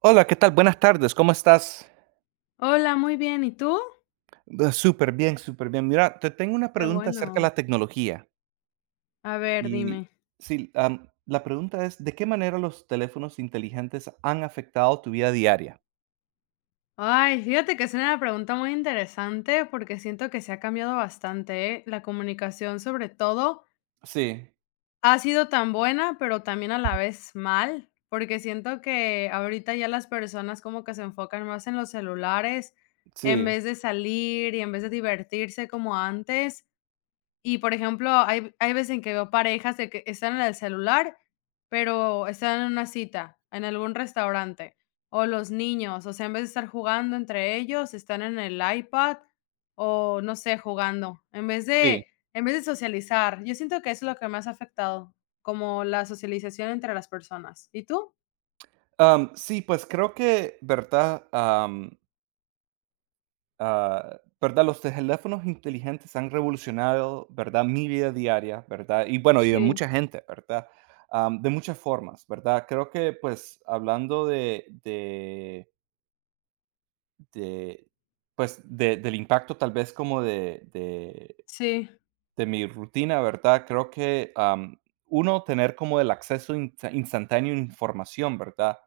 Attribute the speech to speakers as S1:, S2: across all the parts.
S1: Hola, ¿qué tal? Buenas tardes, ¿cómo estás?
S2: Hola, muy bien, ¿y tú?
S1: Súper bien, súper bien. Mira, te tengo una
S2: Qué
S1: pregunta acerca de
S2: bueno.
S1: la tecnología.
S2: A ver,
S1: Y
S2: dime.
S1: sí, la pregunta es, ¿de qué manera los teléfonos inteligentes han afectado tu vida diaria?
S2: Ay, fíjate que es una pregunta muy interesante porque siento que se ha cambiado bastante, ¿eh? La comunicación, sobre todo,
S1: Sí,
S2: ha sido tan buena, pero también a la vez mal, porque siento que ahorita ya las personas como que se enfocan más en los celulares en
S1: sí,
S2: vez de salir y en vez de divertirse como antes. Y, por ejemplo, hay veces en que veo parejas de que están en el celular, pero están en una cita, en algún restaurante, o los niños, o sea, en vez de estar jugando entre ellos, están en el iPad o, no sé, jugando, en vez
S1: sí.
S2: de en vez de socializar. Yo siento que eso es lo que más ha afectado, como la socialización entre las personas, ¿y tú?
S1: Am, sí, pues creo que, ¿verdad? ¿Verdad? Los teléfonos inteligentes han revolucionado, ¿verdad? Mi vida diaria, ¿verdad? Y bueno, y de
S2: Sí.
S1: mucha gente, ¿verdad? Am, de muchas formas, ¿verdad? Creo que, pues, hablando de, pues, del impacto tal vez como
S2: Sí,
S1: de mi rutina, ¿verdad? Creo que, uno, tener como el acceso instantáneo a información, ¿verdad?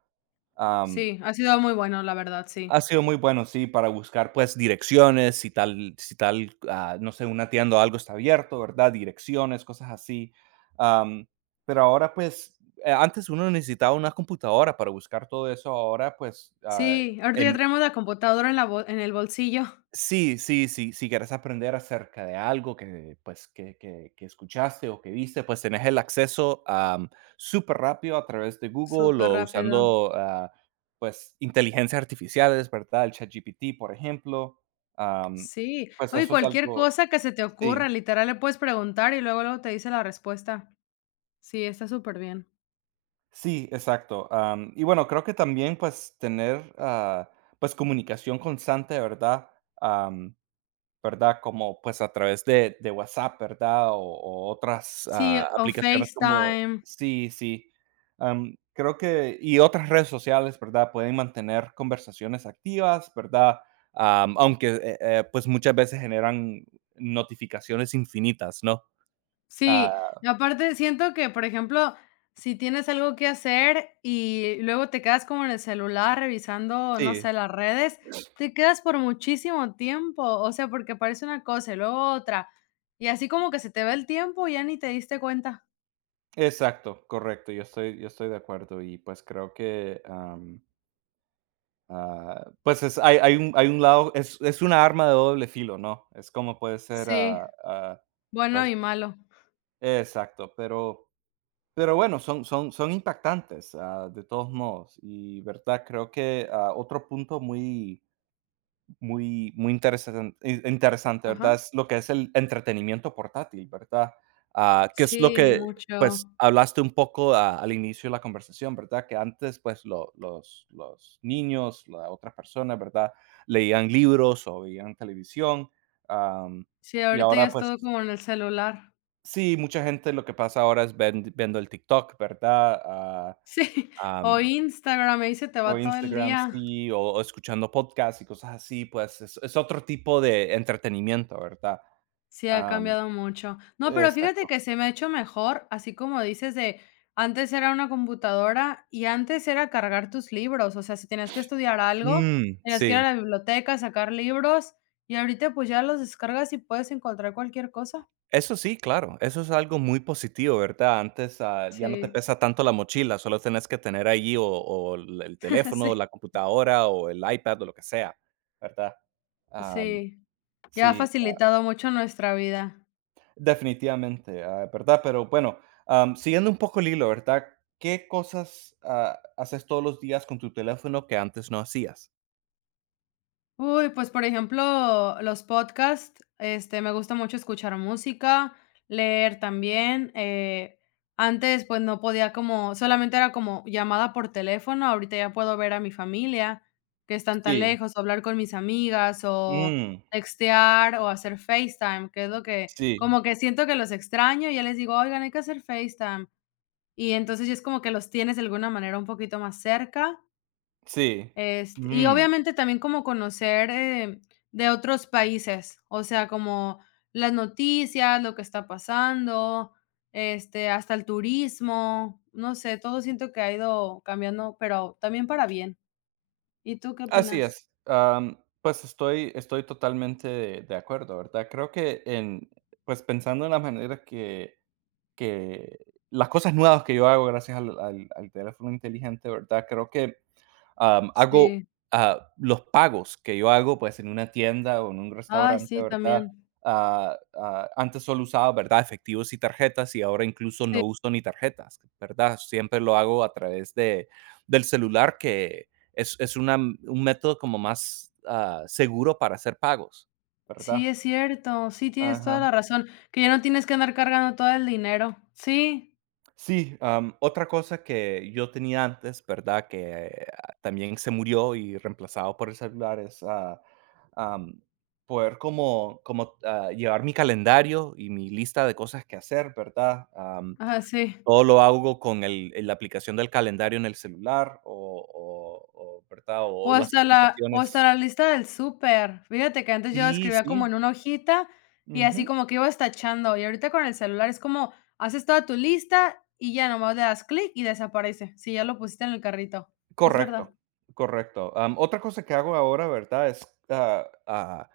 S2: sí, ha sido muy bueno, la verdad, sí.
S1: Ha sido muy bueno, sí, para buscar, pues, direcciones, si tal, no sé, una tienda o algo está abierto, ¿verdad? Direcciones, cosas así. Am, pero ahora, pues, antes uno necesitaba una computadora para buscar todo eso, ahora, pues,
S2: Sí, ahorita ya
S1: en.
S2: traemos la computadora en la bol en el bolsillo.
S1: Sí, sí, sí, si quieres aprender acerca de algo que, pues, que escuchaste o que viste, pues, tenés el acceso, súper rápido a través de Google
S2: Súper
S1: o
S2: rápido.
S1: usando, pues, inteligencias artificiales, ¿verdad? El ChatGPT, por ejemplo, am,
S2: Sí,
S1: pues,
S2: oye,
S1: eso es
S2: cualquier
S1: algo.
S2: cosa que se te ocurra,
S1: Sí,
S2: literal, le puedes preguntar y luego, luego te dice la respuesta. Sí, está súper bien.
S1: sí, exacto, y bueno, creo que también, pues, tener, pues, comunicación constante, ¿verdad? ¿Verdad? Como, pues, a través de WhatsApp, ¿verdad? O otras,
S2: Sí, o
S1: aplicaciones como.
S2: FaceTime.
S1: Sí, sí. Am, creo que y otras redes sociales, ¿verdad? Pueden mantener conversaciones activas, ¿verdad? Aunque, pues, muchas veces generan notificaciones infinitas, ¿no? Ah,
S2: Sí, y aparte siento que, por ejemplo, si tienes algo que hacer y luego te quedas como en el celular revisando, no sé,
S1: sí.
S2: las redes, te quedas por muchísimo tiempo, o sea, porque aparece una cosa y luego otra, y así como que se te va el tiempo y ya ni te diste cuenta.
S1: Exacto, correcto. Yo estoy de acuerdo y, pues, creo que. Pues es, hay un lado, es una arma de doble filo, ¿no? Es como puede ser,
S2: Sí, bueno
S1: pues
S2: y malo.
S1: exacto, pero bueno, son impactantes, de todos modos. Y, ¿verdad? Creo que, otro punto muy muy, muy interesante, ¿verdad?
S2: Ajá.
S1: Es lo que es el entretenimiento portátil, ¿verdad? Que es lo
S2: Sí,
S1: que,
S2: mucho.
S1: pues, hablaste un poco a al inicio de la conversación, ¿verdad? Que antes, pues, lo los niños, las otras personas, ¿verdad? Leían libros o veían televisión, am,
S2: Sí,
S1: y
S2: ahorita ya
S1: ahora,
S2: es
S1: pues.
S2: todo como en el celular.
S1: Sí, mucha gente lo que pasa ahora es ven viendo el TikTok, ¿verdad? Ah,
S2: Sí,
S1: am
S2: o Instagram, ahí se te
S1: o
S2: va todo el
S1: Instagram,
S2: día.
S1: sí, o escuchando podcasts y cosas así, pues, es otro tipo de entretenimiento, ¿verdad?
S2: Sí, ha
S1: Am,
S2: cambiado mucho. No, pero fíjate
S1: exacto.
S2: que se me ha hecho mejor, así como dices de antes era una computadora y antes era cargar tus libros, o sea, si tenías que estudiar algo,
S1: Mm,
S2: tenías que ir a
S1: sí.
S2: la biblioteca, sacar libros y ahorita pues ya los descargas y puedes encontrar cualquier cosa.
S1: Eso sí, claro, eso es algo muy positivo, ¿verdad? Antes, ya no te
S2: Sí,
S1: pesa tanto la mochila, solo tenés que tener allí o el teléfono,
S2: sí,
S1: la computadora o el iPad o lo que sea, ¿verdad? Am,
S2: sí, ya ha
S1: sí.
S2: facilitado mucho nuestra vida.
S1: Definitivamente, ¿verdad? Pero bueno, siguiendo un poco el hilo, ¿verdad? ¿Qué cosas, haces todos los días con tu teléfono que antes no hacías?
S2: Uy, pues, por ejemplo, los podcasts, este, me gusta mucho escuchar música, leer también, antes, pues, no podía como solamente era como llamada por teléfono, ahorita ya puedo ver a mi familia, que están tan
S1: Sí,
S2: lejos, o hablar con mis amigas, o
S1: mm,
S2: textear, o hacer FaceTime, que es lo que
S1: sí,
S2: como que siento que los extraño, y ya les digo: "Oigan, hay que hacer FaceTime", y entonces ya es como que los tienes de alguna manera un poquito más cerca.
S1: sí.
S2: Este, y
S1: Mm,
S2: obviamente también como conocer, de otros países, o sea, como las noticias, lo que está pasando, este, hasta el turismo, no sé, todo siento que ha ido cambiando, pero también para bien. ¿Y tú qué
S1: así
S2: opinas?
S1: es. Am, pues estoy totalmente de acuerdo, ¿verdad? Creo que en, pues pensando en la manera que las cosas nuevas que yo hago gracias al teléfono inteligente, ¿verdad? Creo que. Am, hago,
S2: Sí.
S1: los pagos que yo hago, pues, en una tienda o en un
S2: Ay,
S1: restaurante,
S2: sí,
S1: ¿verdad?
S2: también.
S1: Antes solo usaba, ¿verdad?, efectivos y tarjetas, y ahora incluso
S2: Sí,
S1: no uso ni tarjetas, ¿verdad? Siempre lo hago a través de del celular, que es una un método como más, seguro para hacer pagos,
S2: sí,
S1: ¿verdad?
S2: es cierto. Sí, tienes toda
S1: Ajá.
S2: la razón, que ya no tienes que andar cargando todo el dinero. Sí,
S1: Sí, otra cosa que yo tenía antes, ¿verdad? Que también se murió y reemplazado por el celular es, am, poder como, llevar mi calendario y mi lista de cosas que hacer, ¿verdad?
S2: ajá, sí.
S1: Todo lo hago con la aplicación del calendario en el celular o, ¿verdad? O, las
S2: O hasta
S1: aplicaciones.
S2: la lista del súper. Fíjate que antes yo
S1: Sí,
S2: escribía como
S1: sí.
S2: en una hojita y así como que ibas tachando, y ahorita con el celular es como haces toda tu lista y ya nomás le das clic y desaparece, si ya lo pusiste en el carrito. Es verdad.
S1: Correcto, correcto. Otra cosa que hago ahora, ¿verdad? Es,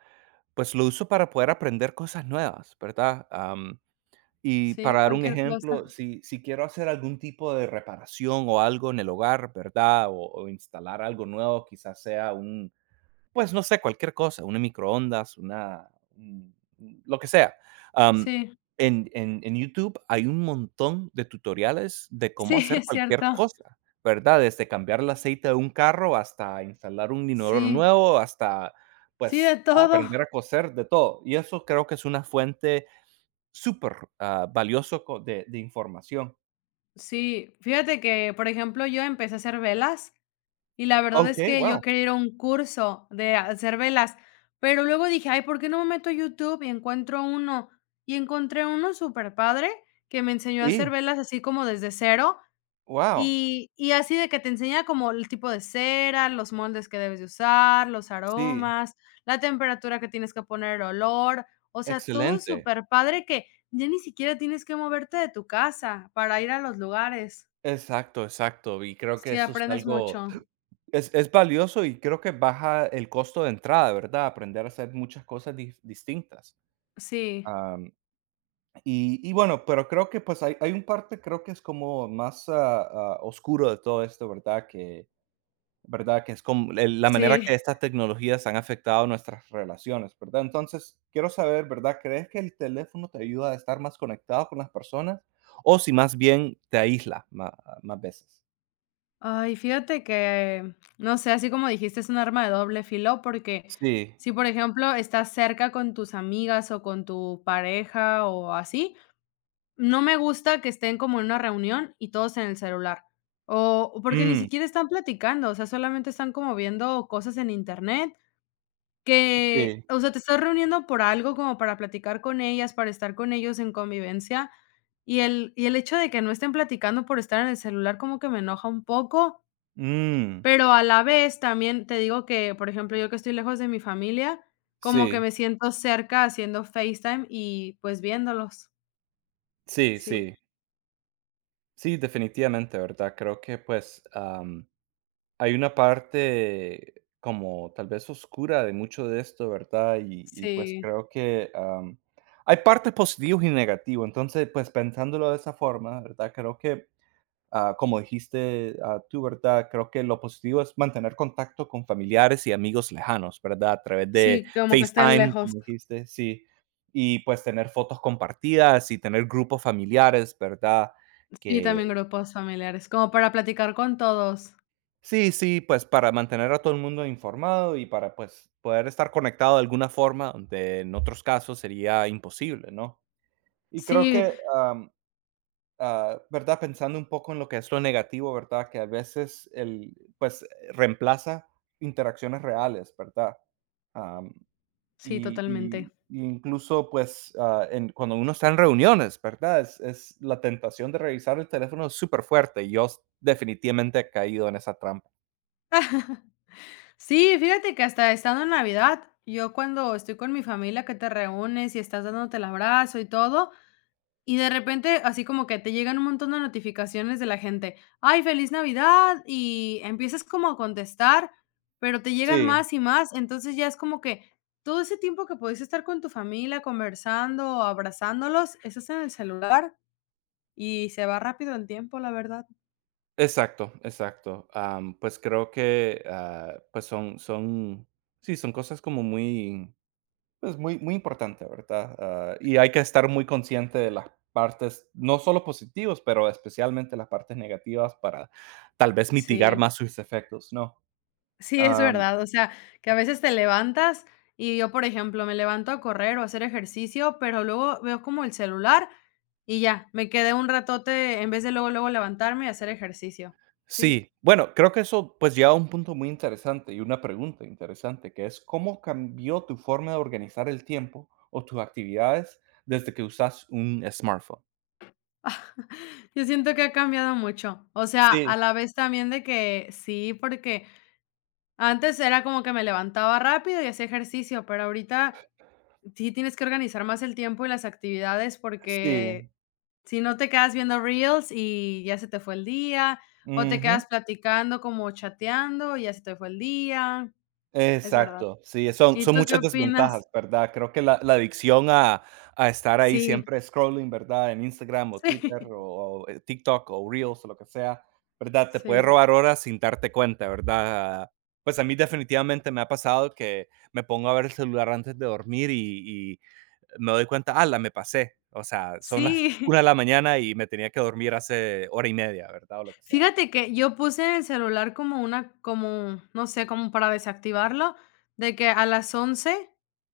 S1: pues lo uso para poder aprender cosas nuevas, ¿verdad? Y
S2: Sí,
S1: para dar un
S2: cualquier cosa.
S1: ejemplo, si quiero hacer algún tipo de reparación o algo en el hogar, ¿verdad? O instalar algo nuevo, quizás sea un, pues no sé, cualquier cosa, una microondas, una un lo que sea. Am,
S2: Sí,
S1: en YouTube hay un montón de tutoriales de
S2: sí,
S1: cómo hacer
S2: es
S1: cualquier
S2: cierto.
S1: cosa, ¿verdad? Desde cambiar el aceite de un carro hasta instalar un inodoro
S2: Sí,
S1: nuevo, hasta,
S2: sí, de
S1: pues,
S2: todo.
S1: aprender a coser, de todo. Y eso creo que es una fuente súper, valioso co de información.
S2: Sí, fíjate que, por ejemplo, yo empecé a hacer velas. Y la verdad es
S1: Okey,
S2: que yo
S1: wow.
S2: quería ir a un curso de hacer velas, pero luego dije: "Ay, ¿por qué no me meto a YouTube y encuentro uno?". Y encontré uno súper padre que me enseñó a hacer
S1: Sí,
S2: velas así como desde cero,
S1: wow.
S2: y así de que te enseña como el tipo de cera, los moldes que debes de usar, los
S1: Sí,
S2: aromas, la temperatura que tienes que poner, el olor, o sea, todo
S1: excelente.
S2: súper padre que ya ni siquiera tienes que moverte de tu casa para ir a los lugares.
S1: Exacto, exacto. Y creo que
S2: Sí,
S1: eso es
S2: aprendes
S1: algo.
S2: mucho.
S1: Es valioso y creo que baja el costo de entrada, ¿verdad? Aprender a hacer muchas cosas distintas.
S2: Sí,
S1: Am, y bueno, pero creo que pues hay un parte, creo que es como más, oscuro de todo esto, ¿verdad? Que, ¿verdad? Que es como la manera
S2: sí.
S1: que estas tecnologías han afectado nuestras relaciones, ¿verdad? Entonces, quiero saber, ¿verdad? ¿Crees que el teléfono te ayuda a estar más conectado con las personas o si más bien te más veces?
S2: Ay, fíjate que, no sé, así como dijiste, es un arma de doble filo, porque
S1: Sí.
S2: si, por ejemplo, estás cerca con tus amigas o con tu pareja o así, no me gusta que estén como en una reunión y todos en el celular. O porque ni
S1: Mm,
S2: siquiera están platicando, o sea, solamente están como viendo cosas en internet que,
S1: sí.
S2: o sea, te estás reuniendo por algo como para platicar con ellas, para estar con ellos en convivencia. Y el hecho de que no estén platicando por estar en el celular como que me enoja un poco,
S1: Mm,
S2: pero a la vez también te digo que, por ejemplo, yo que estoy lejos de mi familia, como que
S1: sí.
S2: me siento cerca haciendo FaceTime y, pues, viéndolos.
S1: Sí,
S2: Sí,
S1: sí, sí, definitivamente, ¿verdad? Creo que pues hay una parte como tal vez oscura de mucho de esto, ¿verdad? Y pues
S2: sí,
S1: creo que hay partes positivas y negativas, entonces pues pensándolo de esa forma, ¿verdad? Creo que. Como dijiste, tú, ¿verdad? Creo que lo positivo es mantener contacto con familiares y amigos lejanos, ¿verdad? A través de
S2: sí, como que estén
S1: FaceTime,
S2: lejos.
S1: como dijiste, sí. Y pues tener fotos compartidas y tener grupos familiares, ¿verdad?
S2: Sí,
S1: Que
S2: también grupos familiares, como para platicar con todos.
S1: sí, sí, pues para mantener a todo el mundo informado y para pues poder estar conectado de alguna forma, donde en otros casos sería imposible, ¿no? Y creo
S2: Sí,
S1: que, ¿verdad? Pensando un poco en lo que es lo negativo, ¿verdad? Que a veces pues, reemplaza interacciones reales, ¿verdad? Am,
S2: sí,
S1: y,
S2: totalmente.
S1: y incluso, pues, en, cuando uno está en reuniones, ¿verdad? Es la tentación de revisar el teléfono es súper fuerte. Yo definitivamente he caído en esa trampa.
S2: Sí, fíjate que hasta estando en Navidad, yo cuando estoy con mi familia, que te reúnes y estás dándote el abrazo y todo, y de repente, así como que te llegan un montón de notificaciones de la gente, ay, feliz Navidad, y empiezas como a contestar, pero te llegan
S1: Sí.
S2: más y más, entonces ya es como que todo ese tiempo que podías estar con tu familia conversando, abrazándolos, estás en el celular y se va rápido el tiempo, la verdad.
S1: Exacto, exacto. Pues creo que, pues, sí, son cosas como muy. Es muy, muy importante, ¿verdad? Y hay que estar muy consciente de las partes, no solo positivas, pero especialmente las partes negativas para tal vez mitigar
S2: Sí.
S1: más sus efectos, ¿no?
S2: Sí, es
S1: Am,
S2: verdad, o sea, que a veces te levantas y yo, por ejemplo, me levanto a correr o a hacer ejercicio, pero luego veo como el celular y ya, me quedé un ratote en vez de luego, luego levantarme y hacer ejercicio. Sí,
S1: sí, bueno, creo que eso pues lleva a un punto muy interesante y una pregunta interesante, que es ¿cómo cambió tu forma de organizar el tiempo o tus actividades desde que usas un smartphone?
S2: yo siento que ha cambiado mucho. O sea, a
S1: Sí,
S2: la vez también de que sí, porque antes era como que me levantaba rápido y hacía ejercicio, pero ahorita sí, tienes que organizar más el tiempo y las actividades porque
S1: sí.
S2: si no te quedas viendo reels y ya se te fue el día, o te
S1: Ujú.
S2: quedas platicando como chateando y ya se te fue el día, es verdad.
S1: Exacto, sí, son
S2: ¿Y tú qué
S1: muchas
S2: opinas?
S1: desventajas, ¿verdad? Creo que la adicción a estar ahí
S2: Sí,
S1: siempre scrolling, ¿verdad? En Instagram o Twitter o TikTok o Reels o lo que sea, ¿verdad? Te
S2: sí,
S1: puede
S2: sí,
S1: robar horas sin darte cuenta, ¿verdad? Pues a mí definitivamente me ha pasado que me pongo a ver el celular antes de dormir y, me doy cuenta, ah, la me pasé. O sea, son las
S2: sí.
S1: una de la mañana y me tenía que dormir hace hora y media, ¿verdad? O lo que sea.
S2: Fíjate que yo puse en el celular como una, como, no sé, como para desactivarlo, de que a las once.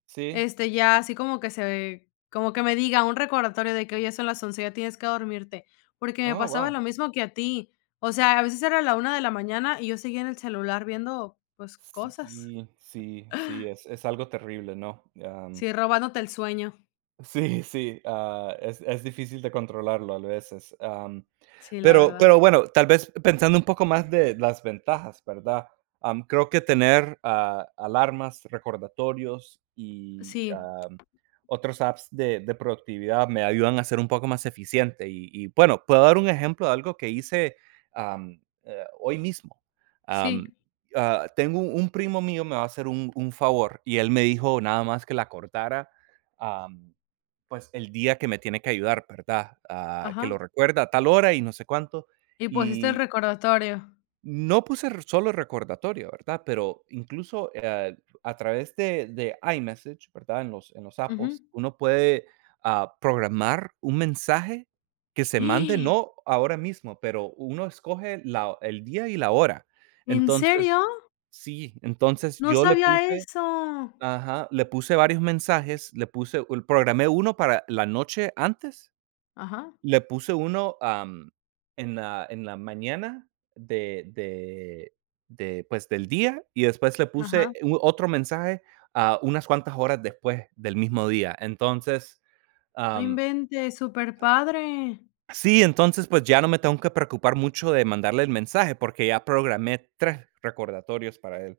S1: Sí.
S2: Este, ya así como que se como que me diga un recordatorio de que: "hoy ya son las once, ya tienes que dormirte", porque me
S1: Oh,
S2: pasaba
S1: wow.
S2: lo mismo que a ti. O sea, a veces era la una de la mañana y yo seguía en el celular viendo, pues, cosas.
S1: Sí, sí, sí, es algo terrible, ¿no?
S2: Sí, robándote el sueño.
S1: Sí, sí, es difícil de controlarlo a veces,
S2: Sí, la verdad.
S1: pero bueno, tal vez pensando un poco más de las ventajas, ¿verdad? Creo que tener, alarmas, recordatorios y,
S2: Sí,
S1: otros apps de productividad me ayudan a ser un poco más eficiente. Y, bueno, puedo dar un ejemplo de algo que hice, hoy mismo.
S2: sí,
S1: Am, tengo un primo mío, me va a hacer un favor y él me dijo nada más que la cortara pues, el día que me tiene que ayudar, ¿verdad? Que
S2: ajá.
S1: lo recuerda a tal hora y no sé cuánto.
S2: Y pusiste el
S1: Y
S2: recordatorio.
S1: no puse solo recordatorio, ¿verdad? Pero incluso, a través de iMessage, ¿verdad? En en los
S2: Ujú.
S1: Apples, uno puede, programar un mensaje que se mande,
S2: ¡Ah!
S1: no ahora mismo, pero uno escoge el día y la hora.
S2: ¿En
S1: Entonces,
S2: serio?
S1: sí, entonces
S2: No
S1: yo le
S2: sabía
S1: puse,
S2: eso.
S1: ajá, le puse varios mensajes, le puse, programé uno para la noche antes,
S2: Ajá,
S1: le puse uno, en la mañana de de de, pues, del día, y después le puse
S2: ajá.
S1: u otro mensaje, unas cuantas horas después del mismo día. Entonces,
S2: No
S1: am,
S2: inventes, súper padre.
S1: sí, entonces, pues, ya no me tengo que preocupar mucho de mandarle el mensaje, porque ya programé 3 recordatorios para él.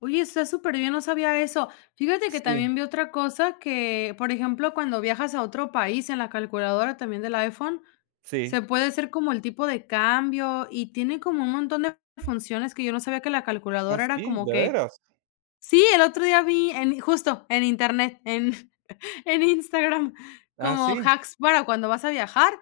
S2: Oye, está súper bien, no sabía eso. Fíjate que
S1: Sí,
S2: también vi otra cosa que, por ejemplo, cuando viajas a otro país en la calculadora también del iPhone, se
S1: sí.
S2: puede hacer como el tipo de cambio y tiene como un montón de funciones que yo no sabía que la
S1: Ah,
S2: calculadora era
S1: sí,
S2: como
S1: ¿de
S2: que
S1: veras?
S2: sí, el otro día vi en justo en internet, en en Instagram,
S1: Ah,
S2: como
S1: sí.
S2: hacks para cuando vas a viajar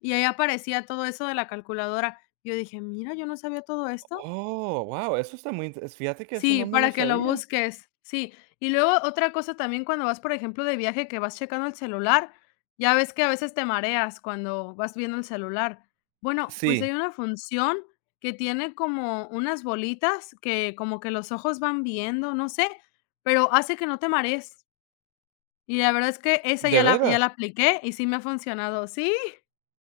S2: y ahí aparecía todo eso de la calculadora. Yo dije: "Mira, yo no sabía todo esto".
S1: Oh, wow. Eso está muy inte fíjate que eso
S2: Sí,
S1: no me lo
S2: para que lo
S1: sabía.
S2: busques, sí. Y luego otra cosa también cuando vas, por ejemplo, de viaje que vas checando el celular, ya ves que a veces te mareas cuando vas viendo el celular. Bueno, pues
S1: Sí,
S2: hay una función que tiene como unas bolitas que como que los ojos van viendo, no sé, pero hace que no te marees. Y la verdad es que esa
S1: ¿de
S2: ya la
S1: veras?
S2: apliqué y sí me ha funcionado. Sí,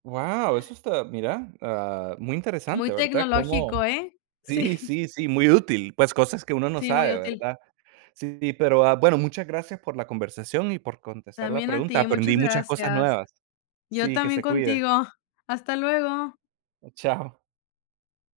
S1: Wow, eso está, mira, muy
S2: muy
S1: interesante, ¿verdad?
S2: tecnológico,
S1: Como,
S2: ¿eh?
S1: sí,
S2: Sí,
S1: sí, sí, muy útil, pues, cosas que uno no
S2: sí, muy
S1: sabe,
S2: útil.
S1: ¿verdad? Sí, pero, bueno, muchas gracias por la conversación y por contestar la
S2: También a
S1: pregunta.
S2: ti, muchas
S1: Aprendí muchas cosas
S2: gracias.
S1: nuevas.
S2: Yo
S1: Sí, que
S2: también
S1: se cuide.
S2: contigo. Hasta luego.
S1: Chao.